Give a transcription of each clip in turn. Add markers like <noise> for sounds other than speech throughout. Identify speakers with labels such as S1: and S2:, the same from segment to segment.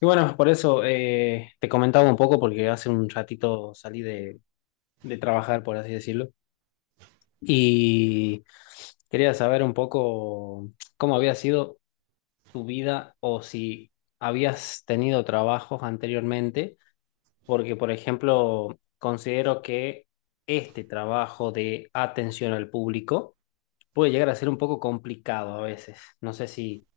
S1: Y bueno, por eso te comentaba un poco, porque hace un ratito salí de trabajar, por así decirlo, y quería saber un poco cómo había sido tu vida, o si habías tenido trabajos anteriormente, porque, por ejemplo, considero que este trabajo de atención al público puede llegar a ser un poco complicado a veces. No sé si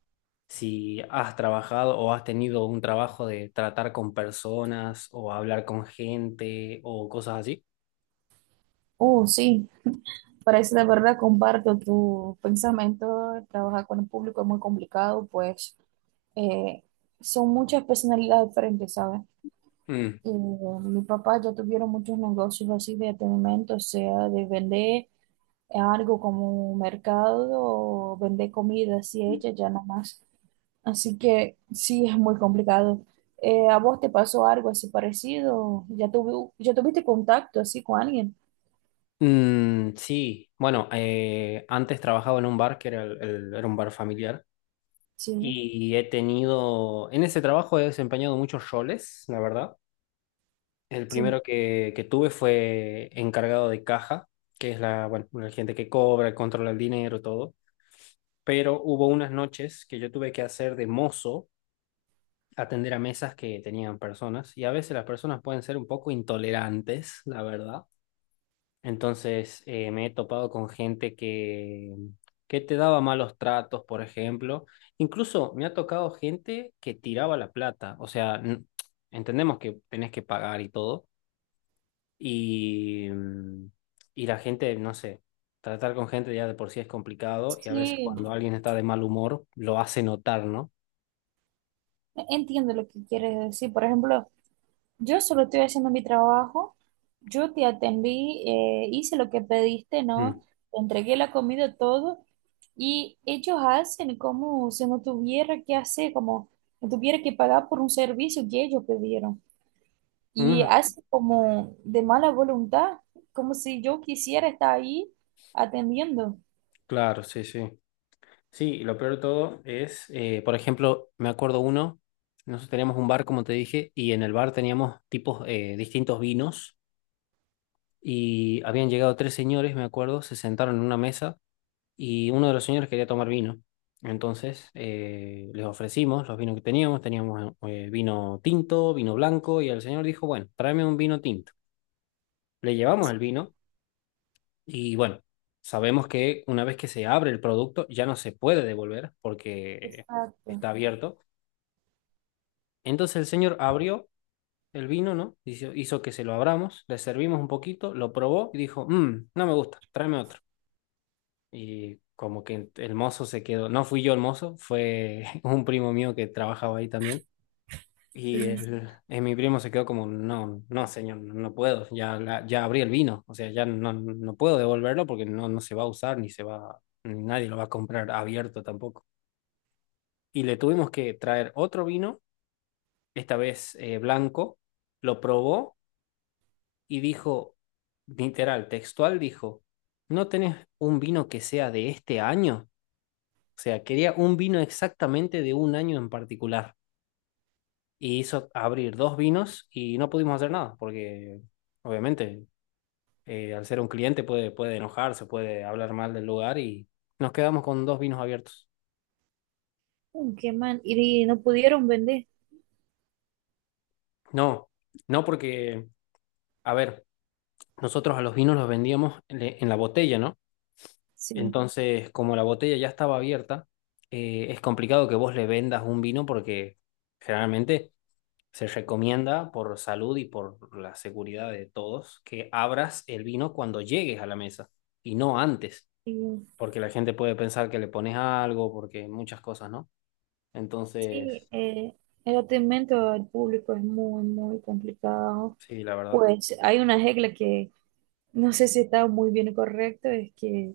S1: si has trabajado o has tenido un trabajo de tratar con personas o hablar con gente o cosas así.
S2: Oh sí, parece de verdad comparto tu pensamiento. Trabajar con el público es muy complicado, pues eh, son muchas personalidades diferentes, ¿sabes?
S1: Mm.
S2: Y, mi papá ya tuvieron muchos negocios así de atendimiento, o sea, de vender algo como un mercado o vender comida así hecha, ya nada más. Así que sí, es muy complicado. ¿A vos te pasó algo así parecido? ¿ Ya tuviste contacto así con alguien?
S1: Mm, sí, bueno, antes trabajaba en un bar que era un bar familiar,
S2: Sí,
S1: y he tenido, en ese trabajo he desempeñado muchos roles, la verdad. El
S2: sí.
S1: primero que tuve fue encargado de caja, que es la, bueno, la gente que cobra, controla el dinero, todo. Pero hubo unas noches que yo tuve que hacer de mozo, atender a mesas que tenían personas, y a veces las personas pueden ser un poco intolerantes, la verdad. Entonces, me he topado con gente que te daba malos tratos, por ejemplo. Incluso me ha tocado gente que tiraba la plata. O sea, entendemos que tenés que pagar y todo. Y, mm, y la gente, no sé, tratar con gente ya de por sí es complicado, y a veces
S2: Sí,
S1: cuando alguien está de mal humor lo hace notar, ¿no?
S2: entiendo lo que quieres decir. Por ejemplo, yo solo estoy haciendo mi trabajo, yo te atendí, hice lo que pediste, ¿no?
S1: Mm.
S2: Te entregué la comida, todo, y ellos hacen como si no tuviera que hacer, como si no tuviera que pagar por un servicio que ellos pidieron. Y
S1: Ujú.
S2: hacen como de mala voluntad, como si yo quisiera estar ahí atendiendo.
S1: Claro, sí, sí. Sí, y lo peor de todo es, por ejemplo, me acuerdo uno, nosotros teníamos un bar, como te dije, y en el bar teníamos tipos, distintos vinos, y habían llegado tres señores, me acuerdo, se sentaron en una mesa, y uno de los señores quería tomar vino. Entonces, les ofrecimos los vinos que teníamos. Teníamos, vino tinto, vino blanco, y el señor dijo, bueno, tráeme un vino tinto. Le llevamos el vino, y bueno, sabemos que una vez que se abre el producto, ya no se puede devolver, porque
S2: Exacto.
S1: está abierto. Entonces el señor abrió el vino, ¿no? Hizo que se lo abramos, le servimos un poquito, lo probó y dijo: "Mm, no me gusta, tráeme otro". Y como que el mozo se quedó, no fui yo el mozo, fue <laughs> un primo mío que trabajaba ahí también. Y
S2: Sí.
S1: mi primo se quedó como: no, no, señor, no no puedo, ya, ya abrí el vino, o sea, ya no, no puedo devolverlo porque no, no se va a usar, ni se va, ni nadie lo va a comprar abierto tampoco. Y le tuvimos que traer otro vino, esta vez blanco, lo probó y dijo, literal, textual, dijo: ¿no tenés un vino que sea de este año? O sea, quería un vino exactamente de un año en particular. Y hizo abrir dos vinos y no pudimos hacer nada, porque obviamente, al ser un cliente, puede enojarse, puede hablar mal del lugar, y nos quedamos con dos vinos abiertos.
S2: Mm, qué mal. Y no pudieron vender.
S1: No, no porque, a ver, nosotros a los vinos los vendíamos en la botella, ¿no?
S2: Sí.
S1: Entonces, como la botella ya estaba abierta, es complicado que vos le vendas un vino, porque generalmente se recomienda, por salud y por la seguridad de todos, que abras el vino cuando llegues a la mesa y no antes,
S2: Sí.
S1: porque la gente puede pensar que le pones algo, porque muchas cosas, ¿no?
S2: Sí,
S1: Entonces,
S2: el atendimiento al público es muy, muy complicado.
S1: sí, la verdad.
S2: Pues hay una regla que no sé si está muy bien correcto, es que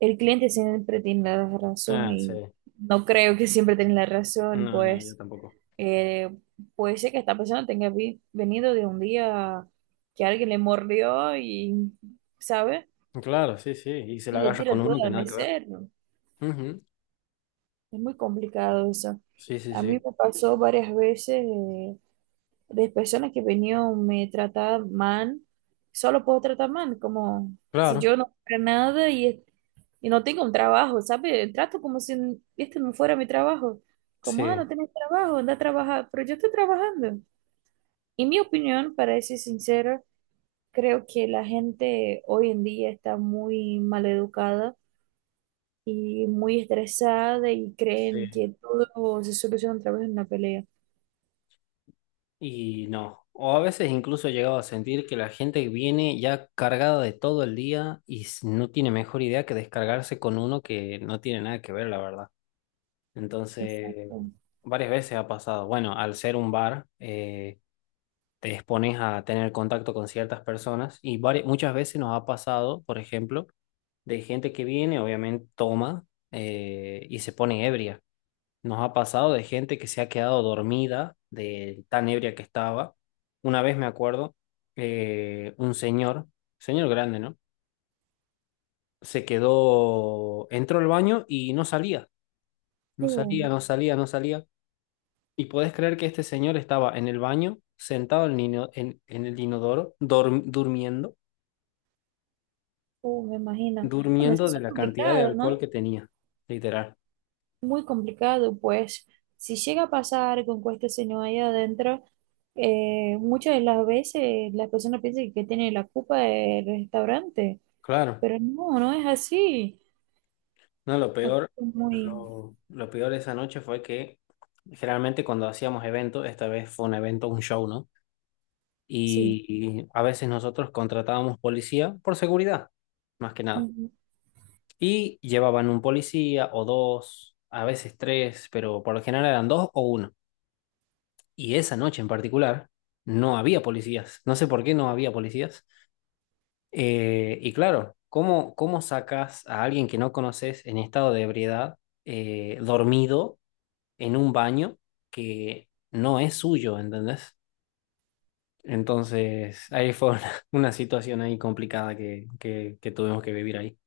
S2: el cliente siempre tiene la razón
S1: Ah, sí.
S2: y no creo que siempre tenga la razón,
S1: No, no, yo
S2: pues
S1: tampoco.
S2: eh, puede ser que esta persona venido de un día que alguien le mordió y, ¿sabe?
S1: Claro, sí, sí. Y se la
S2: Y le
S1: agarra con
S2: tira todo
S1: uno que
S2: al
S1: nada que ver.
S2: mesero.
S1: Ujú.
S2: Es muy complicado eso.
S1: Sí, sí,
S2: A mí
S1: sí.
S2: me pasó varias veces. De personas que venían me tratar mal, solo por tratar mal, como si
S1: Claro.
S2: yo no fuera nada y, y no tengo un trabajo, ¿sabe? Trato como si este no fuera mi trabajo, como, ah, no
S1: Sí.
S2: tenés trabajo, anda a trabajar, pero yo estoy trabajando. En mi opinión, para ser sincera, creo que la gente hoy en día está muy mal educada y muy estresada y
S1: Sí.
S2: creen que todo se soluciona a través de una pelea.
S1: Y no, o a veces incluso he llegado a sentir que la gente viene ya cargada de todo el día, y no tiene mejor idea que descargarse con uno que no tiene nada que ver, la verdad. Entonces,
S2: Exacto.
S1: varias veces ha pasado. Bueno, al ser un bar, te expones a tener contacto con ciertas personas, y muchas veces nos ha pasado, por ejemplo, de gente que viene, obviamente toma, y se pone ebria. Nos ha pasado de gente que se ha quedado dormida de tan ebria que estaba. Una vez me acuerdo, un señor, señor grande, ¿no? Se quedó, entró al baño y no salía, no salía,
S2: Sí.
S1: no salía, no salía. Y podés creer que este señor estaba en el baño, sentado en, en el inodoro, durmiendo,
S2: Me imagino. Bueno, eso
S1: durmiendo de
S2: es
S1: la cantidad de
S2: complicado,
S1: alcohol
S2: ¿no?
S1: que tenía, literal.
S2: Muy complicado, pues si llega a pasar con que este señor ahí adentro, muchas de las veces las personas piensan que tiene la culpa del restaurante,
S1: Claro.
S2: pero no, no es así.
S1: No, lo
S2: Aquí
S1: peor,
S2: es muy,
S1: lo peor de esa noche fue que generalmente, cuando hacíamos eventos, esta vez fue un evento, un show, ¿no?
S2: sí.
S1: Y, y a veces nosotros contratábamos policía por seguridad, más que nada.
S2: Ujú.
S1: Y llevaban un policía o dos, a veces tres, pero por lo general eran dos o uno. Y esa noche en particular no había policías. No sé por qué no había policías. Y claro, ¿cómo sacas a alguien que no conoces en estado de ebriedad, dormido, en un baño que no es suyo? ¿Entendés? Entonces, ahí fue una, <laughs> una situación ahí complicada que tuvimos que vivir ahí.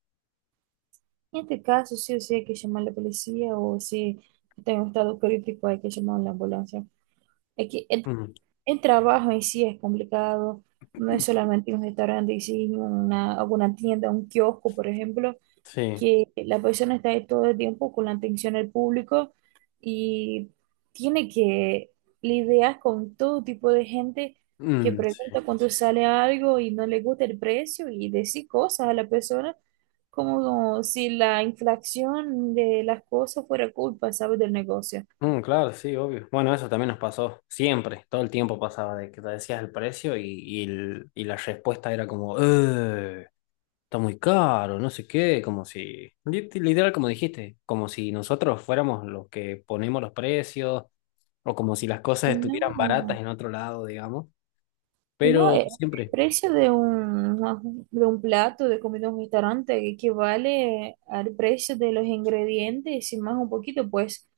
S2: En este caso, sí o sí hay que llamar a la policía o si está en un estado crítico hay que llamar a la ambulancia. Aquí,
S1: Mm,
S2: el trabajo en sí es complicado, no es solamente un restaurante, sino una, alguna tienda, un kiosco, por ejemplo,
S1: sí.
S2: que la persona está ahí todo el tiempo con la atención del público y tiene que lidiar con todo tipo de gente que
S1: Mm,
S2: pregunta
S1: sí.
S2: cuánto sale algo y no le gusta el precio y decir cosas a la persona como si la inflación de las cosas fuera culpa, ¿sabes? Del negocio.
S1: Mm, claro, sí, obvio. Bueno, eso también nos pasó siempre, todo el tiempo pasaba de que te decías el precio, y la respuesta era como: "Ugh". Está muy caro, no sé qué, como si, literal, como dijiste, como si nosotros fuéramos los que ponemos los precios, o como si las cosas
S2: Y
S1: estuvieran baratas
S2: no.
S1: en otro lado, digamos,
S2: Y no,
S1: pero
S2: el
S1: siempre,
S2: precio de un, no, de un plato de comida en un restaurante equivale al precio de los ingredientes y más un poquito, pues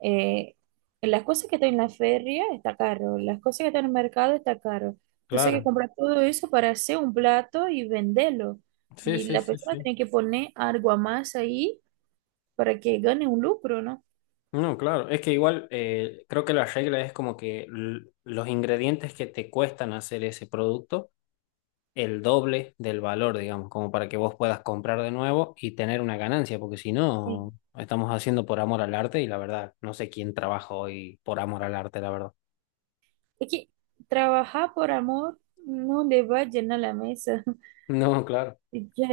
S2: eh, las cosas que están en la feria está caro, las cosas que están en el mercado está caro. Entonces hay que
S1: claro,
S2: comprar todo eso para hacer un plato y venderlo.
S1: sí,
S2: Y
S1: sí,
S2: la
S1: sí,
S2: persona
S1: sí.
S2: tiene que poner algo a más ahí para que gane un lucro, ¿no?
S1: No, claro, es que igual, creo que la regla es como que los ingredientes que te cuestan hacer ese producto, el doble del valor, digamos, como para que vos puedas comprar de nuevo y tener una ganancia, porque si
S2: Sí.
S1: no, estamos haciendo por amor al arte, y la verdad, no sé quién trabaja hoy por amor al arte, la verdad.
S2: Es que trabajar por amor no le va a llenar la mesa.
S1: <laughs> No, claro.
S2: <laughs> Ya,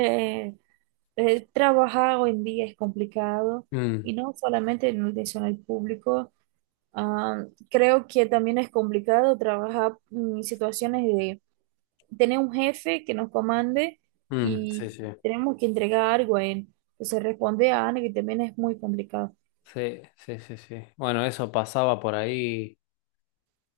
S2: el trabajar hoy en día es complicado y
S1: Mm,
S2: no solamente en el personal público. Ah, creo que también es complicado trabajar en situaciones de tener un jefe que nos comande
S1: mm, sí,
S2: y
S1: sí.
S2: tenemos que entregar algo a él. Entonces responde a algo que también es muy complicado.
S1: Sí, sí, sí, sí. Bueno, eso pasaba por ahí.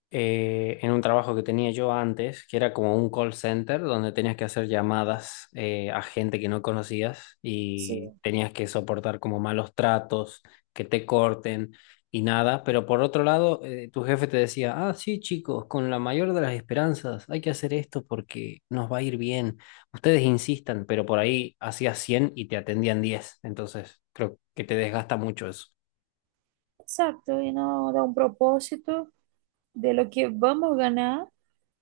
S1: En un trabajo que tenía yo antes, que era como un call center, donde tenías que hacer llamadas, a gente que no conocías, y
S2: Sí,
S1: tenías que soportar como malos tratos, que te corten y nada. Pero por otro lado, tu jefe te decía: ah, sí, chicos, con la mayor de las esperanzas, hay que hacer esto porque nos va a ir bien. Ustedes insistan, pero por ahí hacías 100 y te atendían 10. Entonces, creo que te desgasta mucho eso.
S2: exacto, y no da un propósito de lo que vamos a ganar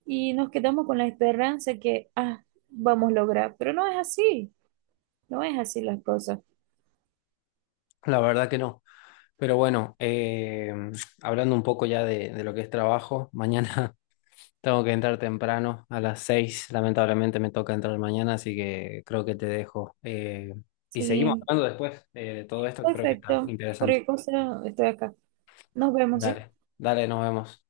S2: y nos quedamos con la esperanza que ah, vamos a lograr, pero no es así, no es así las cosas.
S1: La verdad que no. Pero bueno, hablando un poco ya de lo que es trabajo, mañana <laughs> tengo que entrar temprano a las 6. Lamentablemente me toca entrar mañana, así que creo que te dejo. Y seguimos
S2: Sí,
S1: hablando después, de todo esto, que creo que está
S2: perfecto.
S1: interesante.
S2: Cualquier cosa, estoy acá. Nos vemos, ¿sí?
S1: Dale, dale, nos vemos.